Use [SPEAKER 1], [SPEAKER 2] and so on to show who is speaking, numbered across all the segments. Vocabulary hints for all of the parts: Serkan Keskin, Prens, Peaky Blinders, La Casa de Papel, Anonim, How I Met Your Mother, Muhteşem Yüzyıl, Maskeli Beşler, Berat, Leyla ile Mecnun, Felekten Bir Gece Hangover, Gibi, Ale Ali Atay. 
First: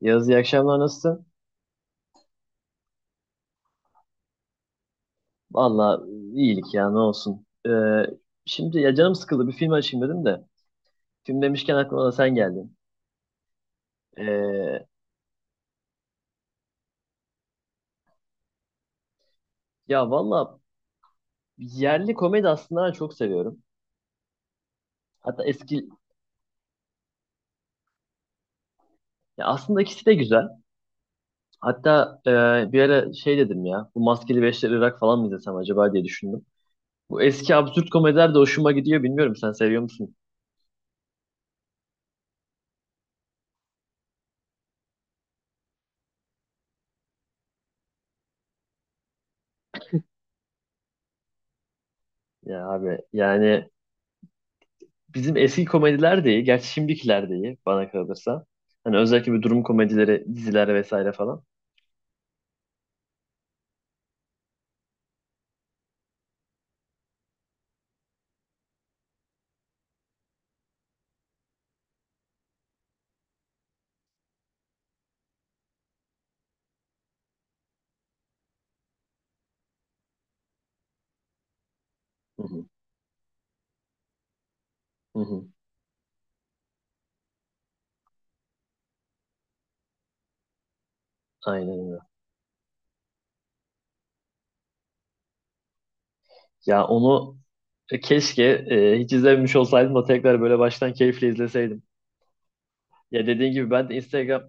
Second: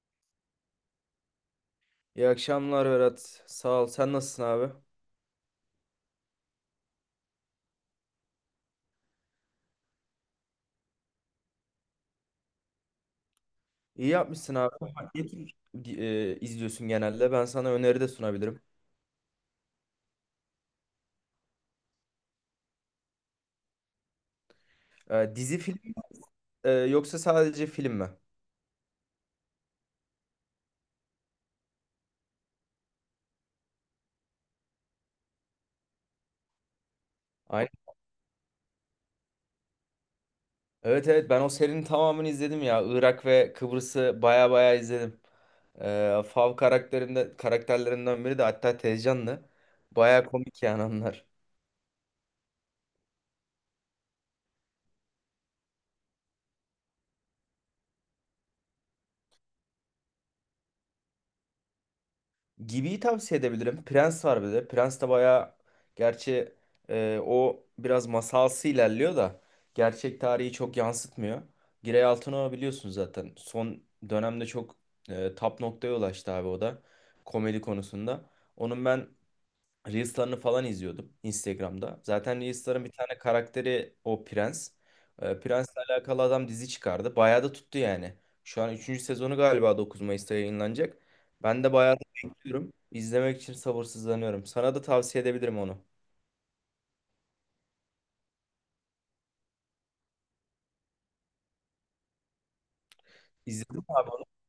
[SPEAKER 1] Yaz, iyi akşamlar, nasılsın?
[SPEAKER 2] İyi akşamlar Berat. Sağ ol. Sen nasılsın abi?
[SPEAKER 1] Valla iyilik ya, ne olsun. Şimdi ya canım sıkıldı, bir film açayım dedim de. Film demişken aklıma da sen geldin.
[SPEAKER 2] İyi yapmışsın abi.
[SPEAKER 1] Ee,
[SPEAKER 2] Ne tür izliyorsun genelde? Ben sana öneri de sunabilirim.
[SPEAKER 1] Valla yerli komedi aslında ben çok seviyorum. Hatta
[SPEAKER 2] Dizi film
[SPEAKER 1] eski
[SPEAKER 2] yoksa sadece film mi?
[SPEAKER 1] ya aslında ikisi de güzel. Hatta bir ara şey dedim ya, bu Maskeli Beşler Irak falan mı izlesem acaba diye düşündüm. Bu eski
[SPEAKER 2] Aynen.
[SPEAKER 1] absürt komediler de hoşuma gidiyor, bilmiyorum, sen seviyor musun?
[SPEAKER 2] Evet, evet, ben o serinin tamamını izledim ya. Irak ve Kıbrıs'ı baya baya izledim. Fav karakterlerinden biri de hatta Tezcan'dı. Baya komik yani onlar.
[SPEAKER 1] Ya abi yani bizim eski komediler de iyi. Gerçi şimdikiler de iyi bana kalırsa. Hani özellikle bir durum komedileri, diziler vesaire falan.
[SPEAKER 2] Gibi'yi tavsiye edebilirim. Prens var bir de. Prens de bayağı, gerçi o biraz masalsı ilerliyor da gerçek tarihi çok yansıtmıyor. Giray Altınok'u biliyorsunuz zaten. Son dönemde çok tap noktaya ulaştı abi o da komedi konusunda. Onun ben Reels'larını falan izliyordum Instagram'da. Zaten
[SPEAKER 1] Hı hı,
[SPEAKER 2] Reels'ların bir tane karakteri o Prens.
[SPEAKER 1] hı hı.
[SPEAKER 2] Prens'le alakalı adam dizi çıkardı. Bayağı da tuttu yani. Şu an üçüncü sezonu galiba 9 Mayıs'ta yayınlanacak. Ben de
[SPEAKER 1] Aynen
[SPEAKER 2] bayağı
[SPEAKER 1] öyle.
[SPEAKER 2] da bekliyorum. İzlemek için sabırsızlanıyorum. Sana da tavsiye edebilirim onu.
[SPEAKER 1] Ya onu keşke hiç izlememiş olsaydım da tekrar böyle baştan keyifle izleseydim. Ya dediğin gibi
[SPEAKER 2] İzledim.
[SPEAKER 1] ben de Instagram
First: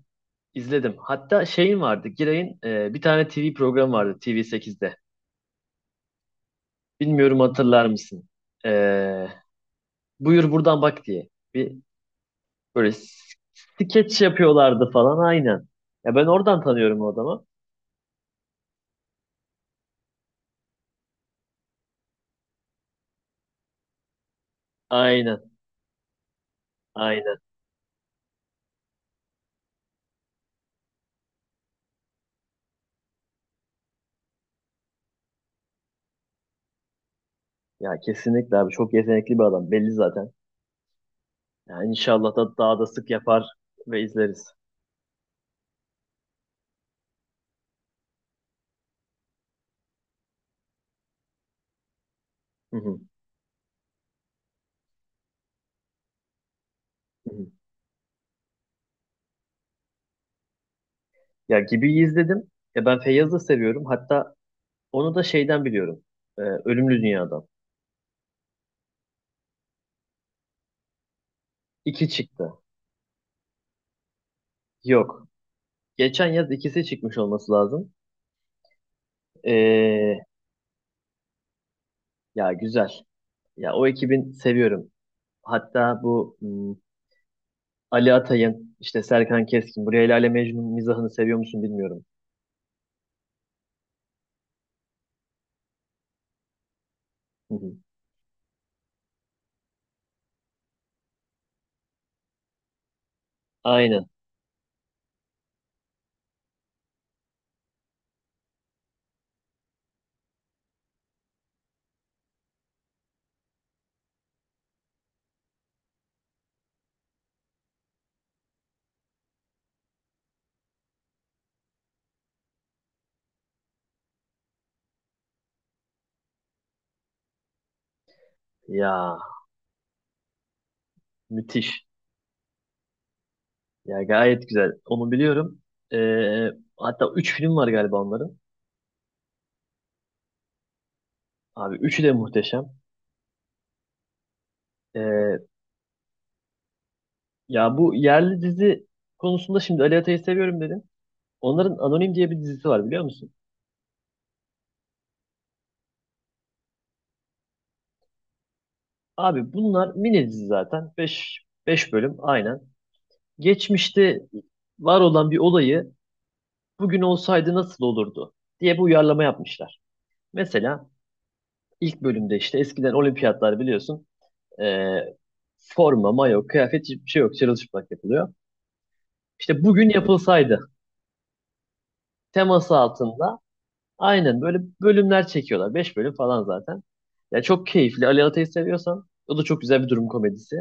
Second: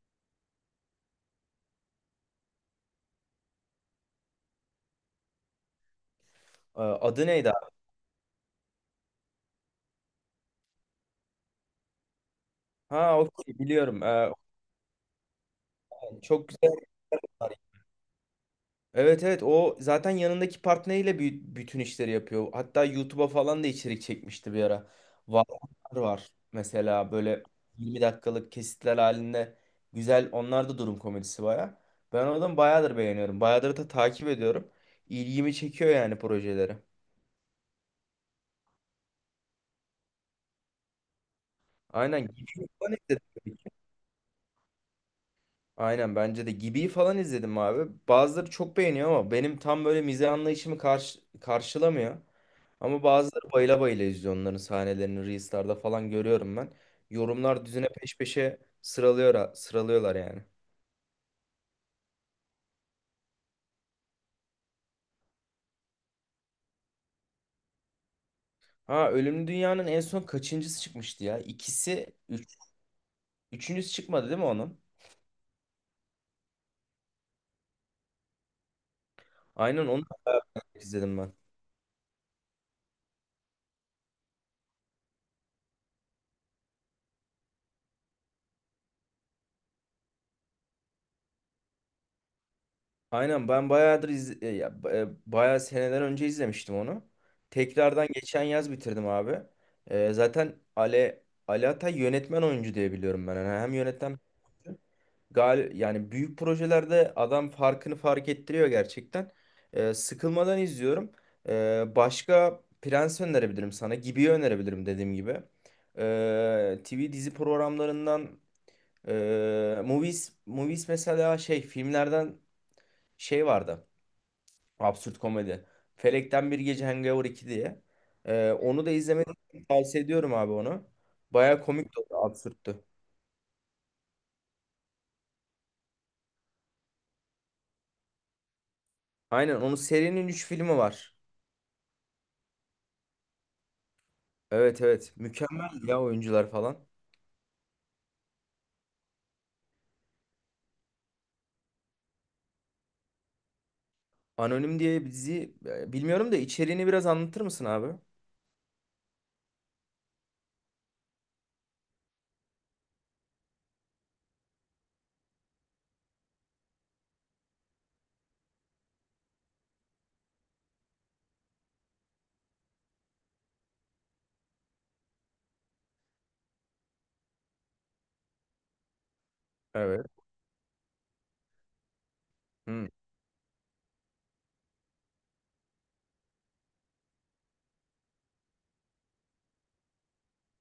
[SPEAKER 1] izledim. Hatta şeyin vardı. Giray'ın bir tane TV programı vardı TV8'de.
[SPEAKER 2] Adı
[SPEAKER 1] Bilmiyorum,
[SPEAKER 2] neydi abi?
[SPEAKER 1] hatırlar mısın? E, Buyur buradan bak diye. Bir böyle
[SPEAKER 2] Ha, okey, biliyorum.
[SPEAKER 1] skeç
[SPEAKER 2] Ee,
[SPEAKER 1] yapıyorlardı falan, aynen. Ya ben
[SPEAKER 2] çok
[SPEAKER 1] oradan
[SPEAKER 2] güzel.
[SPEAKER 1] tanıyorum o adamı.
[SPEAKER 2] Evet, evet, o zaten yanındaki partneriyle bütün işleri yapıyor. Hatta YouTube'a falan da içerik çekmişti bir ara.
[SPEAKER 1] Aynen.
[SPEAKER 2] Varlar var mesela,
[SPEAKER 1] Aynen.
[SPEAKER 2] böyle 20 dakikalık kesitler halinde, güzel onlar da, durum komedisi baya. Ben o adamı bayağıdır beğeniyorum. Bayağıdır da takip ediyorum. İlgimi çekiyor yani projeleri.
[SPEAKER 1] Ya kesinlikle abi, çok yetenekli bir adam belli zaten. Ya
[SPEAKER 2] Aynen.
[SPEAKER 1] inşallah da daha da sık yapar ve izleriz.
[SPEAKER 2] Aynen, bence de. Gibi'yi falan izledim abi. Bazıları çok beğeniyor ama benim tam böyle mizah anlayışımı karşılamıyor.
[SPEAKER 1] Hı hı.
[SPEAKER 2] Ama bazıları bayıla bayıla izliyor, onların sahnelerini Reels'larda falan görüyorum ben.
[SPEAKER 1] Hı hı.
[SPEAKER 2] Yorumlar düzine peş peşe sıralıyorlar yani.
[SPEAKER 1] Ya Gibi'yi izledim. Ya ben Feyyaz'ı da seviyorum. Hatta onu da şeyden biliyorum. Ölümlü Dünya'dan.
[SPEAKER 2] Ha, Ölümlü Dünya'nın en son kaçıncısı çıkmıştı ya? İkisi,
[SPEAKER 1] İki çıktı.
[SPEAKER 2] üçüncüsü çıkmadı değil mi onun?
[SPEAKER 1] Yok. Geçen yaz ikisi çıkmış olması lazım.
[SPEAKER 2] Aynen, onu
[SPEAKER 1] Ee,
[SPEAKER 2] da izledim ben.
[SPEAKER 1] Ya güzel. Ya o ekibin seviyorum. Hatta bu hmm, Ali Atay'ın, işte Serkan Keskin, bu Leyla ile Mecnun mizahını seviyor musun bilmiyorum.
[SPEAKER 2] Aynen, ben bayağıdır iz e, ya, ba- e, bayağı seneden önce izlemiştim onu.
[SPEAKER 1] Hı hı.
[SPEAKER 2] Tekrardan geçen yaz bitirdim abi. Zaten Ali Atay yönetmen oyuncu diye biliyorum ben. Yani hem
[SPEAKER 1] Aynen.
[SPEAKER 2] yönetmen, yani büyük projelerde adam farkını fark ettiriyor gerçekten. Sıkılmadan izliyorum. Başka Prens önerebilirim sana. Gibi'yi önerebilirim dediğim gibi. TV dizi programlarından, Movies mesela, şey, filmlerden şey vardı. Absürt komedi. Felekten Bir Gece, Hangover 2 diye. Onu da
[SPEAKER 1] Ya
[SPEAKER 2] izlemeni tavsiye ediyorum abi onu. Baya
[SPEAKER 1] müthiş.
[SPEAKER 2] komik de oldu, absürttü.
[SPEAKER 1] Ya gayet güzel. Onu biliyorum. Ee, Hatta 3 film var galiba onların.
[SPEAKER 2] Aynen, onun serinin 3 filmi var.
[SPEAKER 1] Abi üçü de muhteşem.
[SPEAKER 2] Evet, evet.
[SPEAKER 1] Ee,
[SPEAKER 2] Mükemmel ya, oyuncular falan.
[SPEAKER 1] Bu yerli dizi konusunda şimdi Ali Atay'ı seviyorum dedim. Onların Anonim diye bir dizisi var, biliyor musun?
[SPEAKER 2] Anonim diye bir dizi, bilmiyorum da içeriğini biraz anlatır mısın abi?
[SPEAKER 1] Abi bunlar mini dizi zaten. Beş bölüm aynen. Geçmişte var olan bir olayı bugün olsaydı nasıl olurdu diye bir uyarlama yapmışlar. Mesela ilk bölümde işte eskiden olimpiyatlar biliyorsun, e, forma, mayo, kıyafet hiçbir şey yok. Çırılçıplak yapılıyor. İşte bugün
[SPEAKER 2] Evet.
[SPEAKER 1] yapılsaydı teması
[SPEAKER 2] Hı.
[SPEAKER 1] altında aynen böyle bölümler çekiyorlar. Beş bölüm falan zaten. Ya çok keyifli. Ali Atay'ı seviyorsan o da çok güzel bir durum komedisi.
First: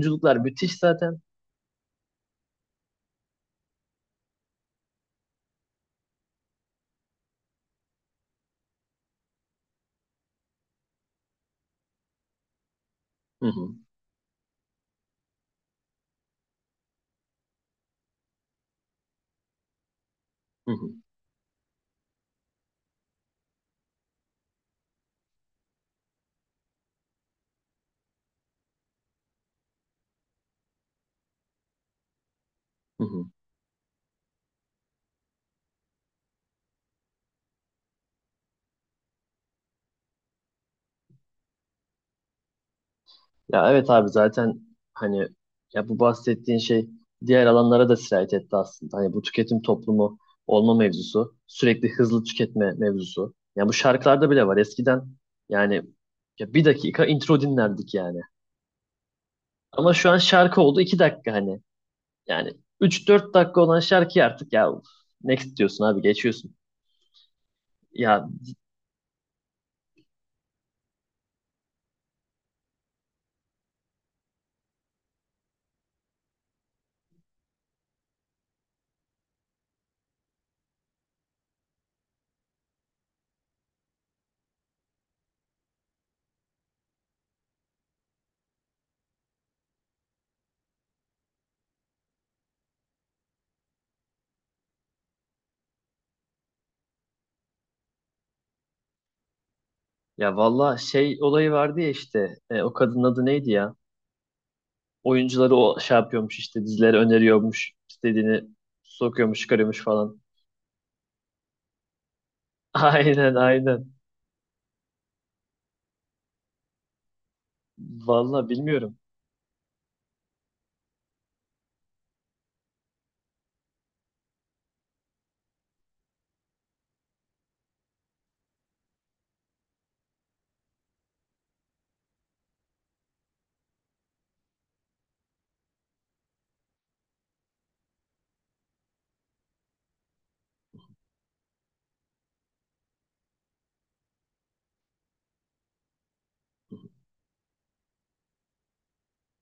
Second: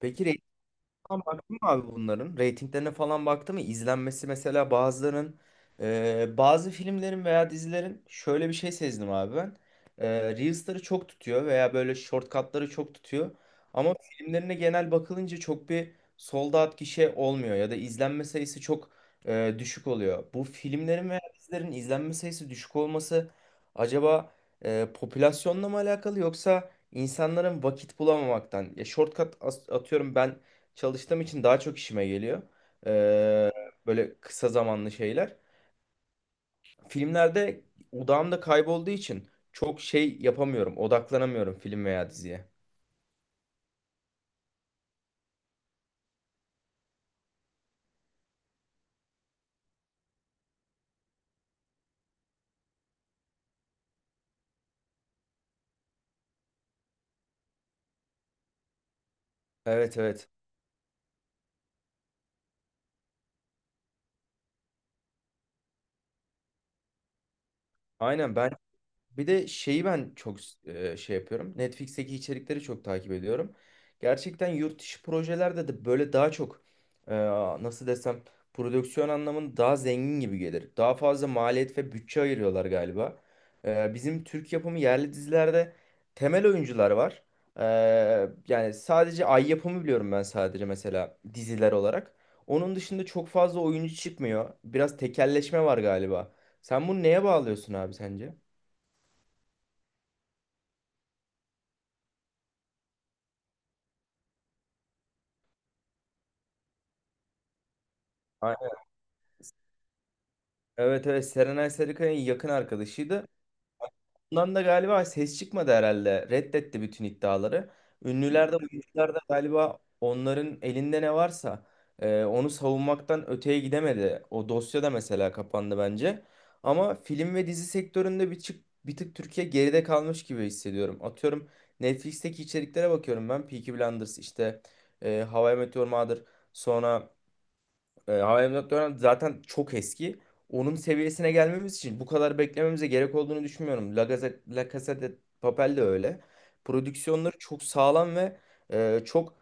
[SPEAKER 2] Peki.
[SPEAKER 1] müthiş zaten.
[SPEAKER 2] Ama baktın mı abi bunların? Ratinglerine falan baktı mı? İzlenmesi mesela bazılarının, bazı filmlerin veya dizilerin, şöyle bir şey sezdim abi ben. E, Reels'ları çok tutuyor veya böyle shortcut'ları çok tutuyor.
[SPEAKER 1] Hı hı,
[SPEAKER 2] Ama filmlerine genel bakılınca çok bir sold out gişe olmuyor, ya da izlenme sayısı çok düşük oluyor. Bu
[SPEAKER 1] hı hı,
[SPEAKER 2] filmlerin veya dizilerin izlenme sayısı düşük olması acaba popülasyonla mı alakalı, yoksa insanların vakit bulamamaktan? Ya, shortcut, atıyorum ben çalıştığım için daha çok işime geliyor.
[SPEAKER 1] hı hı.
[SPEAKER 2] Ee, Böyle kısa zamanlı şeyler. Filmlerde odağımda kaybolduğu için çok şey yapamıyorum. Odaklanamıyorum film veya diziye.
[SPEAKER 1] Ya evet abi zaten, hani, ya bu bahsettiğin şey diğer alanlara da sirayet etti aslında. Hani bu tüketim toplumu olma mevzusu, sürekli hızlı tüketme mevzusu. Ya bu şarkılarda bile var. Eskiden yani ya bir dakika intro dinlerdik yani. Ama
[SPEAKER 2] Evet,
[SPEAKER 1] şu an
[SPEAKER 2] evet.
[SPEAKER 1] şarkı oldu iki dakika hani. Yani üç dört dakika olan şarkıyı artık ya uf, next diyorsun abi, geçiyorsun. Ya
[SPEAKER 2] Aynen. Ben bir de şeyi ben çok şey yapıyorum. Netflix'teki içerikleri çok takip ediyorum. Gerçekten yurt dışı projelerde de böyle daha çok, e, nasıl desem, prodüksiyon anlamında daha zengin gibi gelir. Daha fazla maliyet ve bütçe ayırıyorlar galiba. Bizim Türk yapımı yerli dizilerde temel oyuncular var. E, Yani sadece Ay yapımı biliyorum ben, sadece mesela diziler olarak. Onun dışında çok fazla oyuncu çıkmıyor. Biraz tekelleşme var galiba. Sen bunu neye bağlıyorsun abi, sence?
[SPEAKER 1] ya valla şey olayı vardı ya işte, o kadının adı neydi ya? Oyuncuları o şey yapıyormuş işte, dizileri öneriyormuş, istediğini sokuyormuş çıkarıyormuş falan.
[SPEAKER 2] Evet, evet, Serenay Sarıkaya'nın yakın arkadaşıydı.
[SPEAKER 1] Aynen, aynen.
[SPEAKER 2] Bundan da galiba ses çıkmadı herhalde. Reddetti bütün iddiaları.
[SPEAKER 1] Valla
[SPEAKER 2] Ünlüler de
[SPEAKER 1] bilmiyorum.
[SPEAKER 2] oyuncular da galiba, onların elinde ne varsa onu savunmaktan öteye gidemedi. O dosya da mesela kapandı bence. Ama film ve dizi sektöründe bir tık Türkiye geride kalmış gibi hissediyorum. Atıyorum, Netflix'teki içeriklere bakıyorum ben. Peaky Blinders işte, How I Met Your Mother, sonra How I Met Your Mother zaten çok eski. Onun seviyesine gelmemiz için bu kadar beklememize gerek olduğunu düşünmüyorum. La Casa de Papel de öyle. Prodüksiyonları çok sağlam ve çok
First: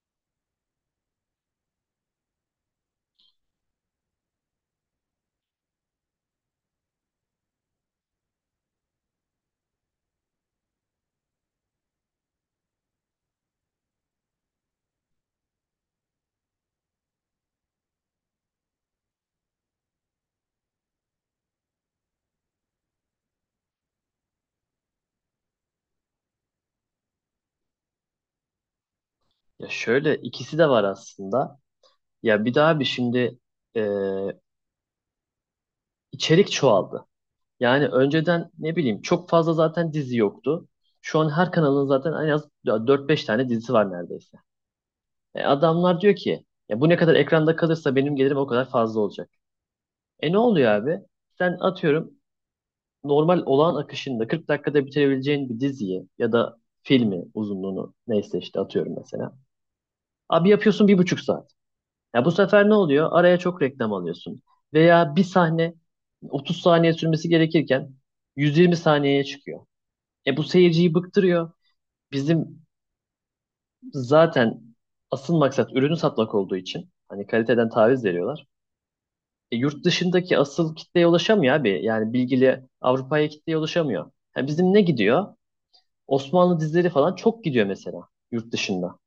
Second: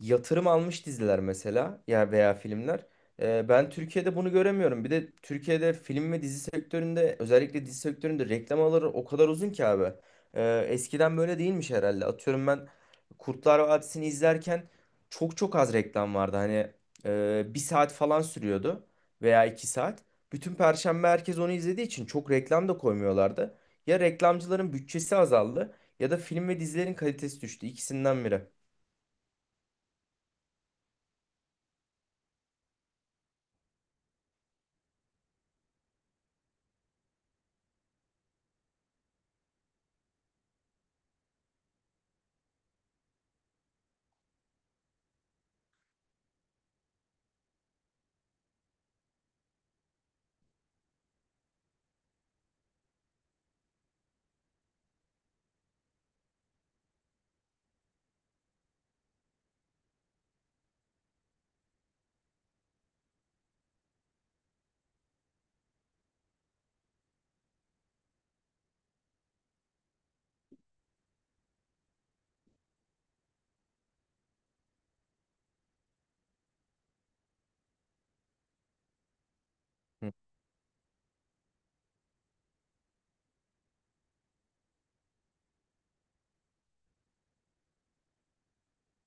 [SPEAKER 2] yatırım almış diziler mesela, ya veya filmler. Ben Türkiye'de bunu göremiyorum. Bir de Türkiye'de film ve dizi sektöründe, özellikle dizi sektöründe, reklam alırı o kadar uzun ki abi. Eskiden böyle değilmiş herhalde. Atıyorum, ben Kurtlar Vadisi'ni izlerken çok çok az reklam vardı. Hani, bir saat falan sürüyordu veya iki saat. Bütün Perşembe herkes onu izlediği için çok reklam da koymuyorlardı. Ya reklamcıların bütçesi azaldı, ya da film ve dizilerin kalitesi düştü. İkisinden biri.
[SPEAKER 1] Ya şöyle ikisi de var aslında. Ya bir daha bir şimdi e, içerik çoğaldı. Yani önceden ne bileyim çok fazla zaten dizi yoktu. Şu an her kanalın zaten en az dört beş tane dizisi var neredeyse. E, adamlar diyor ki ya bu ne kadar ekranda kalırsa benim gelirim o kadar fazla olacak. E ne oluyor abi? Sen atıyorum normal olağan akışında 40 dakikada bitirebileceğin bir diziyi ya da filmi, uzunluğunu neyse işte atıyorum mesela. Abi yapıyorsun bir buçuk saat. Ya bu sefer ne oluyor? Araya çok reklam alıyorsun. Veya bir sahne 30 saniye sürmesi gerekirken 120 saniyeye çıkıyor. E bu seyirciyi bıktırıyor. Bizim zaten asıl maksat ürünü satmak olduğu için hani kaliteden taviz veriyorlar. E, yurt
[SPEAKER 2] Hı.
[SPEAKER 1] dışındaki asıl kitleye ulaşamıyor abi. Yani bilgili Avrupa'ya kitleye ulaşamıyor. Ha, bizim ne gidiyor? Osmanlı dizileri falan çok gidiyor mesela yurt dışında.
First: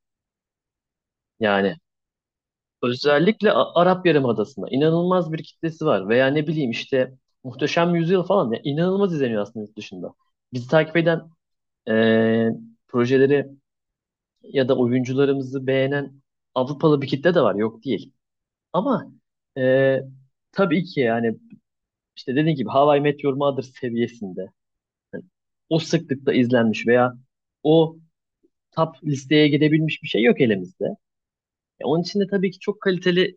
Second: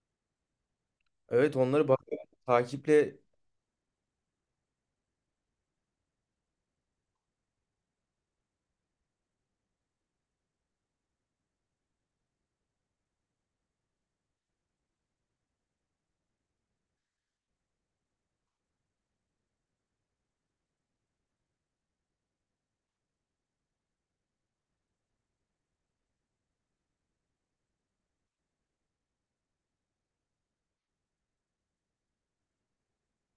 [SPEAKER 2] Evet,
[SPEAKER 1] Yani
[SPEAKER 2] onları bak, takiple.
[SPEAKER 1] özellikle Arap Yarımadası'nda inanılmaz bir kitlesi var. Veya ne bileyim işte Muhteşem Yüzyıl falan ya inanılmaz izleniyor aslında yurt dışında. Bizi takip eden eee, projeleri ya da oyuncularımızı beğenen Avrupalı bir kitle de var, yok değil. Ama eee, tabii ki yani işte dediğim gibi How I Met Your Mother seviyesinde hani o sıklıkta izlenmiş veya o top listeye gidebilmiş bir şey yok elimizde. E, onun için de tabii ki çok kaliteli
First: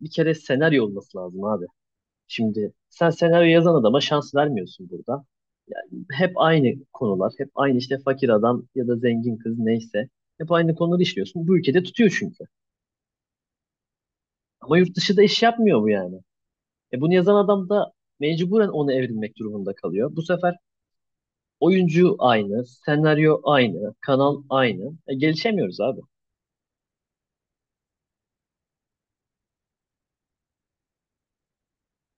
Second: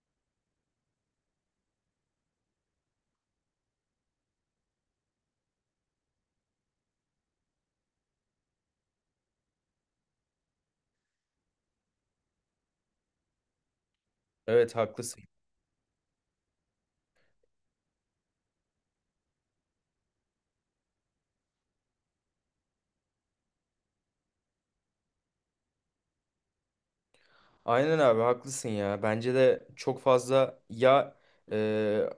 [SPEAKER 1] bir kere senaryo olması lazım abi. Şimdi sen senaryo yazan adama şans vermiyorsun burada. Yani hep aynı konular, hep aynı işte fakir adam ya da zengin kız neyse. Hep aynı konuları işliyorsun. Bu ülkede tutuyor çünkü.
[SPEAKER 2] Evet,
[SPEAKER 1] Ama yurt dışı da
[SPEAKER 2] haklısın.
[SPEAKER 1] iş yapmıyor bu yani. E bunu yazan adam da mecburen ona evrilmek durumunda kalıyor. Bu sefer oyuncu aynı, senaryo aynı, kanal aynı. E, gelişemiyoruz abi.
[SPEAKER 2] Aynen abi, haklısın ya. Bence de çok fazla ya, e,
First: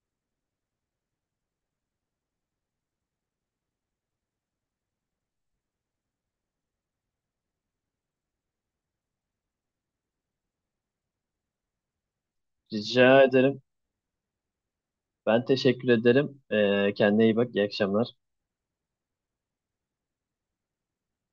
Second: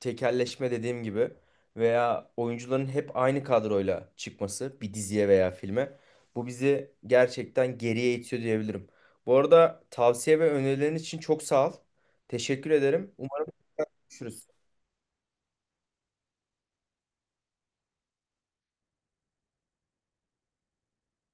[SPEAKER 2] tekelleşme dediğim gibi, veya oyuncuların hep aynı kadroyla çıkması bir diziye veya filme, bu bizi gerçekten geriye itiyor diyebilirim. Bu arada, tavsiye ve önerilerin için çok sağ ol. Teşekkür ederim.
[SPEAKER 1] Rica
[SPEAKER 2] Umarım
[SPEAKER 1] ederim.
[SPEAKER 2] görüşürüz.
[SPEAKER 1] Ben teşekkür ederim. E, kendine iyi bak. İyi akşamlar.